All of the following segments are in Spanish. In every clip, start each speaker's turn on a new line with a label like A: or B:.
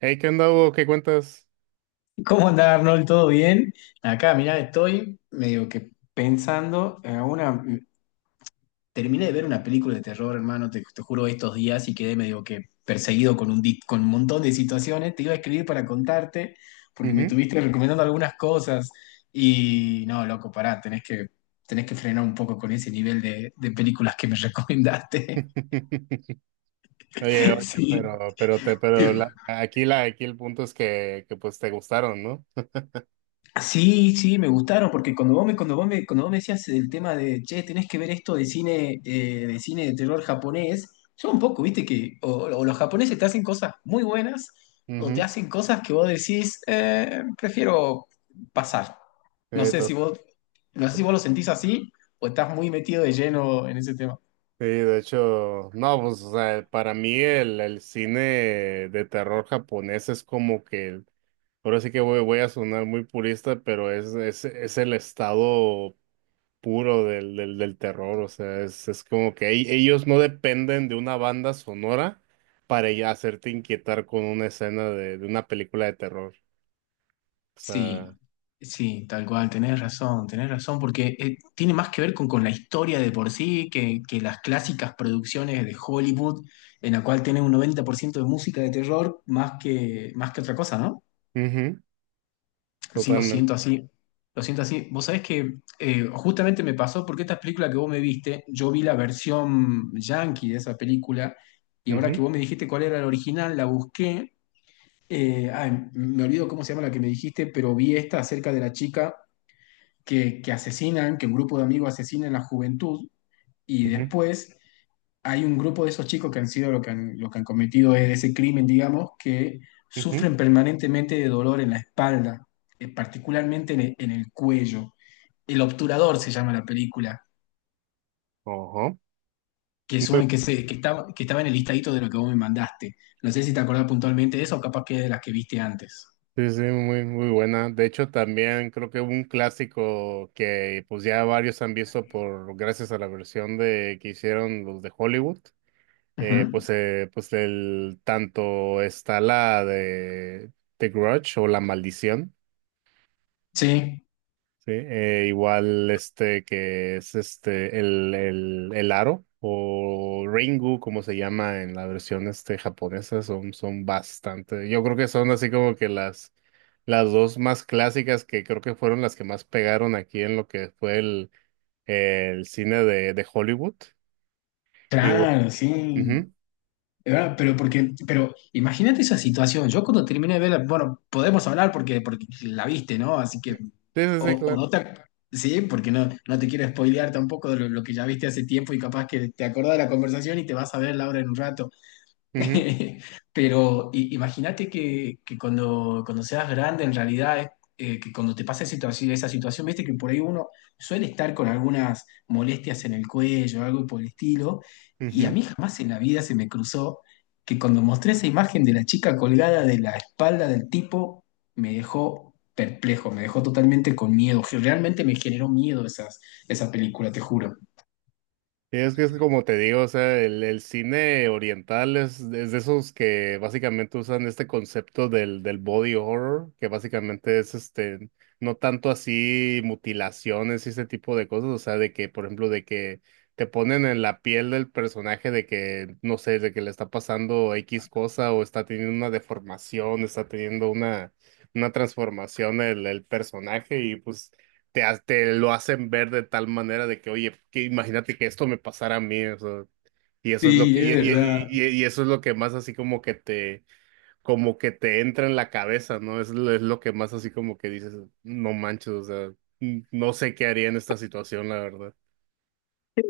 A: Hey, ¿qué onda, Hugo? ¿Qué cuentas?
B: ¿Cómo anda Arnold? ¿Todo bien? Acá, mirá, estoy medio que pensando en una... Terminé de ver una película de terror, hermano, te juro, estos días y quedé medio que perseguido con un montón de situaciones. Te iba a escribir para contarte porque me
A: Ujú.
B: estuviste recomendando algunas cosas y no, loco, pará, tenés que frenar un poco con ese nivel de películas que me recomendaste.
A: Oye, oye,
B: Sí,
A: pero te, pero la, aquí el punto es que pues te gustaron, ¿no?
B: sí, sí, me gustaron, porque cuando vos me, cuando vos me, cuando vos me decías el tema de, che, tenés que ver esto de cine, de cine de terror japonés. Yo un poco, viste que o los japoneses te hacen cosas muy buenas o te
A: Ujú.
B: hacen cosas que vos decís, prefiero pasar". No
A: Eh,
B: sé
A: to-
B: si vos, no sé si vos lo sentís así o estás muy metido de lleno en ese tema.
A: Sí, de hecho, no, pues, o sea, para mí el cine de terror japonés es como que ahora sí que voy a sonar muy purista, pero es el estado puro del terror, o sea, es como que ellos no dependen de una banda sonora para ya hacerte inquietar con una escena de una película de terror, o sea,
B: Sí, sí, tal cual, tenés razón, porque tiene más que ver con la historia de por sí que las clásicas producciones de Hollywood, en la cual tenés un 90% de música de terror más que otra cosa, ¿no?
A: ujú,
B: Sí, lo siento
A: totalmente,
B: así, lo siento así. Vos sabés que justamente me pasó porque esta película que vos me viste, yo vi la versión yankee de esa película, y ahora que
A: ujú,
B: vos me dijiste cuál era la original, la busqué. Ay, me olvido cómo se llama la que me dijiste, pero vi esta acerca de la chica que asesinan, que un grupo de amigos asesinan a la juventud y
A: ujú,
B: después hay un grupo de esos chicos que han sido lo que han, cometido ese crimen, digamos, que
A: ujú,
B: sufren permanentemente de dolor en la espalda, particularmente en el cuello. El obturador se llama la película,
A: ojo.
B: que, es
A: Muy-
B: un- que, se, que estaba en el listadito de lo que vos me mandaste. No sé si te acordás puntualmente de eso o capaz que es de las que viste antes.
A: Sí, sí, muy, muy buena. De hecho, también creo que hubo un clásico que pues ya varios han visto por gracias a la versión de que hicieron los de Hollywood.
B: Ujú.
A: Pues el tanto está la de The Grudge o La Maldición,
B: Sí,
A: ¿sí? Igual este que es este el aro o Ringu, como se llama en la versión este japonesa, son bastante, yo creo que son así como que las dos más clásicas que creo que fueron las que más pegaron aquí en lo que fue el cine de Hollywood. Y, bu-
B: claro, sí.
A: ujú.
B: De verdad, pero porque, pero imagínate esa situación. Yo cuando terminé de verla, bueno, podemos hablar porque, porque la viste, ¿no? Así que,
A: Sí, sí, sí,
B: o
A: claro.
B: no te, ac- sí, porque no te quiero spoilear tampoco de lo, que ya viste hace tiempo y capaz que te acordás de la conversación y te vas a ver la hora en un rato.
A: Ujú,
B: Pero imagínate que cuando seas grande, en realidad, es, que cuando te pasa esa esa situación, viste que por ahí uno suele estar con algunas molestias en el cuello, algo por el estilo, y a
A: ujú.
B: mí jamás en la vida se me cruzó que cuando mostré esa imagen de la chica colgada de la espalda del tipo, me dejó perplejo, me dejó totalmente con miedo, que realmente me generó miedo esa película, te juro.
A: Sí, es que es como te digo, o sea, el cine oriental es de esos que básicamente usan este concepto del body horror, que básicamente es este, no tanto así mutilaciones y ese tipo de cosas, o sea, de que, por ejemplo, de que te ponen en la piel del personaje de que, no sé, de que le está pasando X cosa o está teniendo una deformación, está teniendo una transformación el personaje y pues te lo hacen ver de tal manera de que, oye, que imagínate que esto me pasara a mí, o sea, y eso es lo
B: Sí,
A: que, y,
B: es
A: y- y-
B: verdad.
A: y y eso es lo que más así como que te entra en la cabeza, ¿no? Es lo que más así como que dices, no manches, o sea, no sé qué haría en esta situación, la verdad.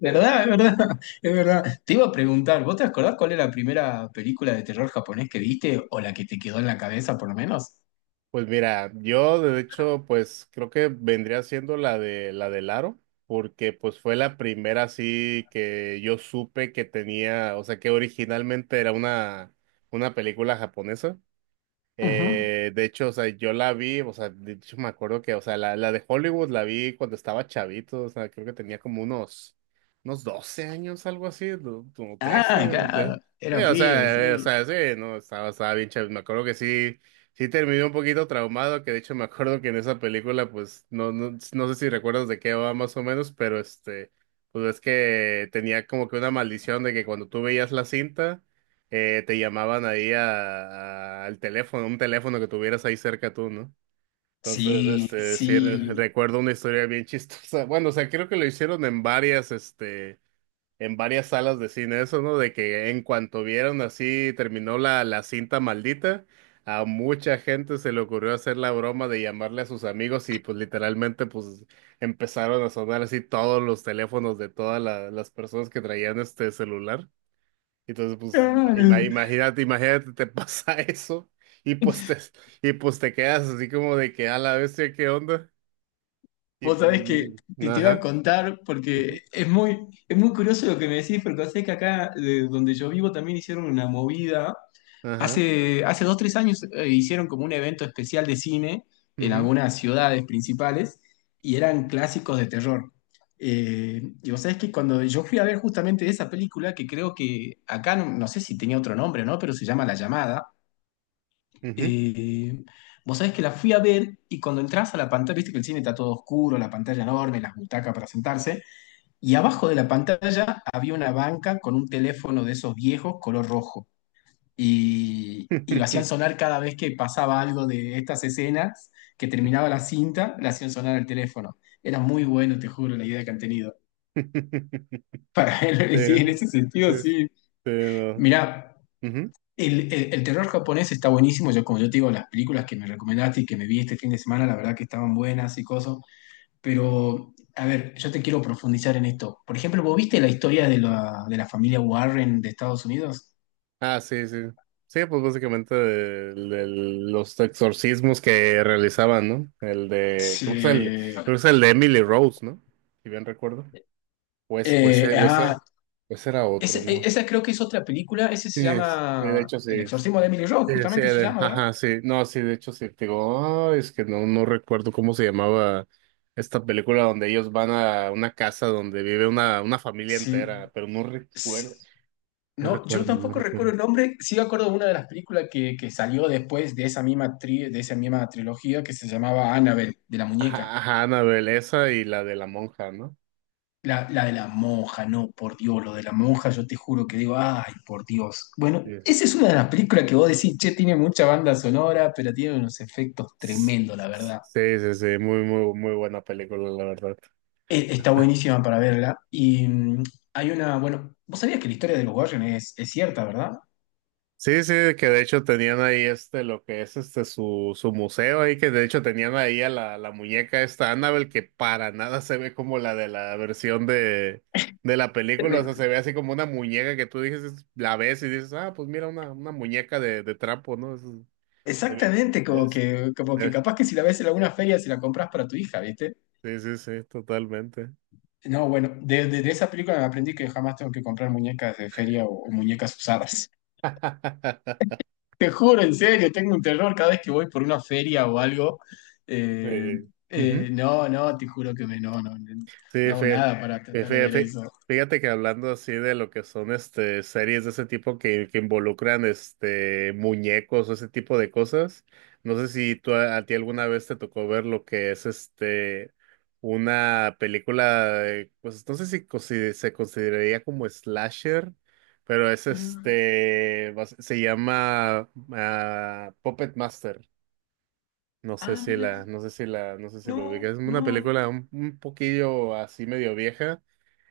B: ¿Verdad? Es verdad, es verdad. Te iba a preguntar, ¿vos te acordás cuál es la primera película de terror japonés que viste o la que te quedó en la cabeza por lo menos?
A: Pues mira, yo de hecho, pues creo que vendría siendo la de la del aro, porque pues fue la primera así que yo supe que tenía, o sea, que originalmente era una película japonesa.
B: Ujú.
A: De hecho, o sea, yo la vi, o sea, de hecho me acuerdo que, o sea, la de Hollywood la vi cuando estaba chavito, o sea, creo que tenía como unos, unos 12 años, algo así, como 13
B: Ah,
A: de-
B: claro,
A: sí,
B: era pibe,
A: o
B: sí.
A: sea, sí, no, estaba, estaba bien chavito, me acuerdo que sí, sí terminé un poquito traumado, que de hecho me acuerdo que en esa película, pues, no, no, no sé si recuerdas de qué va más o menos, pero este, pues es que tenía como que una maldición de que cuando tú veías la cinta, te llamaban ahí al teléfono, un teléfono que tuvieras ahí cerca tú, ¿no? Entonces,
B: Sí,
A: este, sí,
B: sí.
A: recuerdo una historia bien chistosa. Bueno, o sea, creo que lo hicieron en varias, este, en varias salas de cine, eso, ¿no? De que en cuanto vieron así, terminó la cinta maldita, a mucha gente se le ocurrió hacer la broma de llamarle a sus amigos y pues literalmente, pues empezaron a sonar así todos los teléfonos de todas las personas que traían este celular. Entonces, pues,
B: Claro.
A: imagínate, imagínate, te pasa eso y pues te, y pues te quedas así como de que a la bestia, ¿qué onda? Y
B: Vos
A: pues,
B: sabés que
A: y-
B: te iba a
A: ajá,
B: contar porque
A: ujú,
B: es muy curioso lo que me decís, porque sé que acá, de donde yo vivo, también hicieron una movida.
A: ajá,
B: Hace 2, 3 años, hicieron como un evento especial de cine en
A: ujú,
B: algunas ciudades principales y eran clásicos de terror. Y vos sabés que cuando yo fui a ver justamente esa película, que creo que acá no sé si tenía otro nombre o no, pero se llama La Llamada.
A: ujú.
B: eh, vos sabés que la fui a ver y cuando entras a la pantalla, viste que el cine está todo oscuro, la pantalla enorme, las butacas para sentarse, y abajo de la pantalla había una banca con un teléfono de esos viejos color rojo y lo hacían sonar cada vez que pasaba algo de estas escenas, que terminaba la cinta, le hacían sonar el teléfono. Era muy bueno, te juro, la idea que han tenido. Para
A: Sí,
B: él, sí, en ese sentido,
A: este,
B: sí.
A: no,
B: Mirá,
A: ujú.
B: el terror japonés está buenísimo. Yo, como yo te digo, las películas que me recomendaste y que me vi este fin de semana, la verdad que estaban buenas y cosas. Pero, a ver, yo te quiero profundizar en esto. Por ejemplo, ¿vos viste la historia de la familia Warren de Estados Unidos?
A: Ah, sí, sí. Sí, pues básicamente los exorcismos que realizaban, ¿no? El de, creo que es el,
B: Sí.
A: creo que es el de Emily Rose, ¿no? Si bien recuerdo. Pues, pues,
B: Eh,
A: eh, pues,
B: ah,
A: era- pues era otro,
B: Ese- e-
A: ¿no?
B: esa creo que es otra película, ese
A: Sí
B: se
A: es, sí, de
B: llama
A: hecho sí
B: El
A: es.
B: exorcismo de Emily Rose,
A: Sí, sí,
B: justamente se llama, ¿verdad?
A: ajá, sí. No, sí, de hecho sí. Te digo, "Ay, es que no, no recuerdo cómo se llamaba esta película donde ellos van a una casa donde vive una familia
B: Sí,
A: entera, pero no
B: sí.
A: recuerdo. No
B: No, yo
A: recuerdo, no
B: tampoco recuerdo
A: recuerdo.
B: el nombre, sí me acuerdo de una de las películas que salió después de esa misma trilogía que se llamaba Annabelle, de la muñeca.
A: Ajá, ajá, Annabelle, esa y la de la monja, ¿no?
B: La de la monja, no, por Dios, lo de la monja, yo te juro que digo, ay, por Dios. Bueno,
A: Sí.
B: esa es una de las películas que vos decís, che, tiene mucha banda sonora, pero tiene unos efectos
A: Sí,
B: tremendos, la verdad.
A: sí, sí, muy, muy, muy buena película, la verdad.
B: Está buenísima para verla. Y mm, hay una, bueno, vos sabías que la historia de los Warren es cierta, ¿verdad?
A: Sí, sí, que de hecho tenían ahí este, lo que es este, su museo ahí, que de hecho tenían ahí a la muñeca esta Annabelle, que para nada se ve como la de la versión de la película, o sea,
B: Eh,
A: se ve así como una muñeca que tú dices, la ves y dices, ah, pues mira, una muñeca de trapo, ¿no? Eso se ve,
B: Exactamente, como
A: es-
B: que, como
A: se
B: que
A: ve.
B: capaz que si la ves en alguna feria se la compras para tu hija, ¿viste?
A: Sí, sí, sí, totalmente.
B: No, bueno, de, de esa película me aprendí que jamás tengo que comprar muñecas de feria o muñecas usadas. Te juro, en serio, tengo un terror cada vez que voy por una feria o algo. Eh,
A: Sí.
B: no, no, te juro que me, no, no, no
A: Sí,
B: hago nada para
A: fe-
B: tratar de
A: fe-
B: ver
A: fe-
B: eso.
A: fíjate que hablando así de lo que son este series de ese tipo que involucran este muñecos o ese tipo de cosas, no sé si tú a ti alguna vez te tocó ver lo que es este una película, pues no sé si se consideraría como slasher, pero es
B: Mm,
A: este se llama ah, Puppet Master. No sé
B: ah,
A: si
B: mira,
A: la, no sé si la, no sé si lo
B: no,
A: ubicas. Es una
B: no.
A: película un poquillo así medio vieja.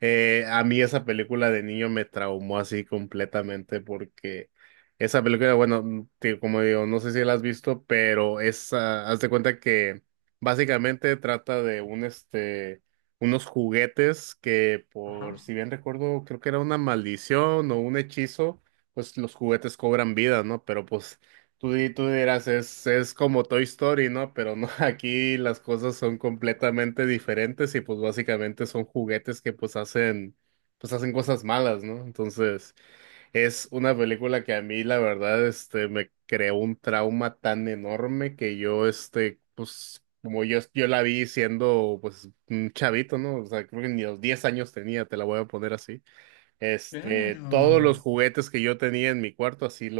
A: A mí esa película de niño me traumó así completamente porque esa película, bueno, mm, como digo, no sé si la has visto, pero es, ah, haz de cuenta que básicamente trata de un, este, unos juguetes que por,
B: Ajá.
A: si bien recuerdo, creo que era una maldición o un hechizo, pues los juguetes cobran vida, ¿no? Pero pues tú, tú dirás, es como Toy Story, ¿no? Pero no, aquí las cosas son completamente diferentes y pues básicamente son juguetes que pues hacen cosas malas, ¿no? Entonces, es una película que a mí la verdad, este, me creó un trauma tan enorme que yo, este, pues como yo la vi siendo pues un chavito, ¿no? O sea, creo que ni los 10 años tenía, te la voy a poner así. Este, todos los
B: Claro.
A: juguetes que yo tenía en mi cuarto, así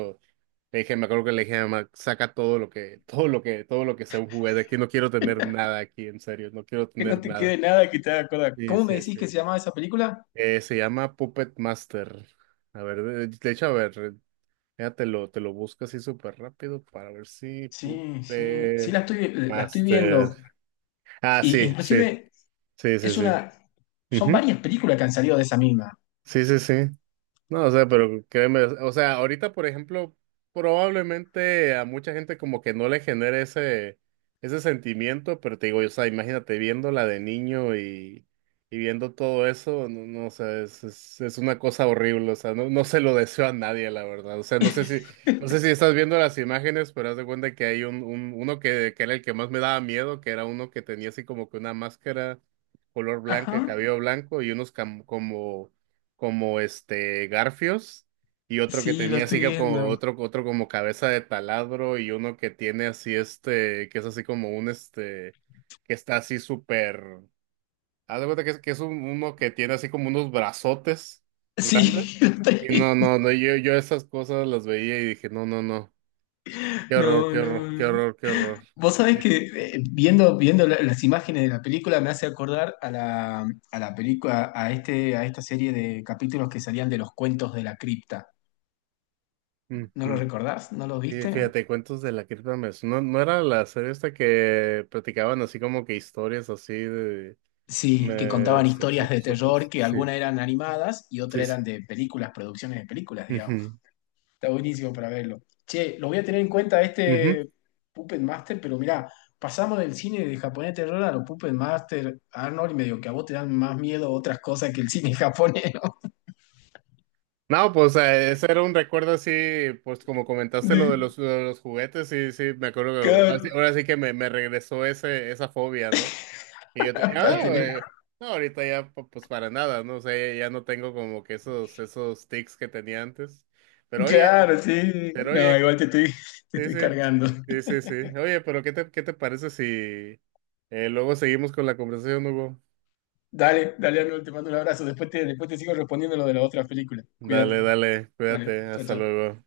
A: le dije, me acuerdo que le dije a mi mamá, saca todo lo que, todo lo que, todo lo que sea un juguete aquí, no quiero tener nada aquí, en serio, no quiero
B: Que no
A: tener
B: te
A: nada.
B: quede nada que te haga acordar.
A: Sí,
B: ¿Cómo me
A: sí,
B: decís
A: sí.
B: que se llamaba esa película?
A: Se llama Puppet Master. A ver, de hecho, a ver, ya te lo busco así súper rápido para ver si
B: Sí, sí, sí la
A: Puppet
B: estoy, la, estoy
A: Master.
B: viendo.
A: Ah,
B: Y,
A: sí, sí,
B: inclusive
A: sí, sí,
B: es
A: sí.
B: una, son
A: Ujú.
B: varias películas que han salido de esa misma.
A: Sí, sí, sí. No, o sea, pero créeme, o sea, ahorita, por ejemplo, probablemente a mucha gente como que no le genere ese, ese sentimiento, pero te digo, o sea, imagínate viéndola de niño y viendo todo eso, no, no, o sea, es una cosa horrible, o sea, no, no se lo deseo a nadie, la verdad, o sea, no sé si, no sé si estás viendo las imágenes, pero haz de cuenta que hay un uno que era el que más me daba miedo, que era uno que tenía así como que una máscara color blanca,
B: Ajá.
A: cabello blanco y unos como este garfios y otro que
B: Sí, lo
A: tenía así
B: estoy
A: que
B: viendo.
A: como otro como cabeza de taladro y uno que tiene así este que es así como un este que está así súper haz de cuenta que es uno que tiene así como unos brazotes grandes
B: Sí, lo estoy
A: y no
B: viendo.
A: no no yo yo esas cosas las veía y dije no no no qué horror
B: No,
A: qué horror
B: no,
A: qué
B: no.
A: horror qué horror.
B: Vos sabés que viendo, las imágenes de la película me hace acordar a la película, a esta serie de capítulos que salían de los cuentos de la cripta. ¿No lo
A: Ujú.
B: recordás? ¿No lo
A: Y
B: viste?
A: fíjate, Cuentos de la Cripta me no, no era la serie esta que platicaban así como que historias así de...
B: Sí, que
A: Me
B: contaban historias de terror,
A: supas,
B: que
A: sí,
B: algunas eran animadas y
A: sí.
B: otras
A: Sí.
B: eran de películas, producciones de películas, digamos.
A: Ujú,
B: Está buenísimo para verlo. Che, lo voy a tener en cuenta
A: ujú.
B: este Puppet Master, pero mirá, pasamos del cine de japonés de terror a los Puppet Master, Arnold, y medio que a vos te dan más miedo otras cosas que el cine japonés, ¿no?
A: No, pues ese era un recuerdo así, pues como comentaste
B: De-
A: lo de los juguetes, sí, sí, me acuerdo que ahora
B: claro,
A: sí que me regresó ese, esa fobia, ¿no? Y yo tenía,
B: para
A: no,
B: tener-
A: no, ahorita ya pues para nada, ¿no? O sea, ya, ya no tengo como que esos, esos tics que tenía antes. Pero oye,
B: claro, sí.
A: pero
B: No,
A: oye,
B: igual
A: que-
B: te estoy, te
A: sí,
B: estoy
A: sí,
B: cargando.
A: sí, sí, sí. Oye, pero qué te parece si luego seguimos con la conversación, Hugo?
B: Dale, dale, Arnold, te mando un abrazo. Después te sigo respondiendo lo de las otras películas.
A: Dale,
B: Cuídate.
A: dale,
B: Dale,
A: cuídate,
B: chao,
A: hasta
B: chao.
A: luego.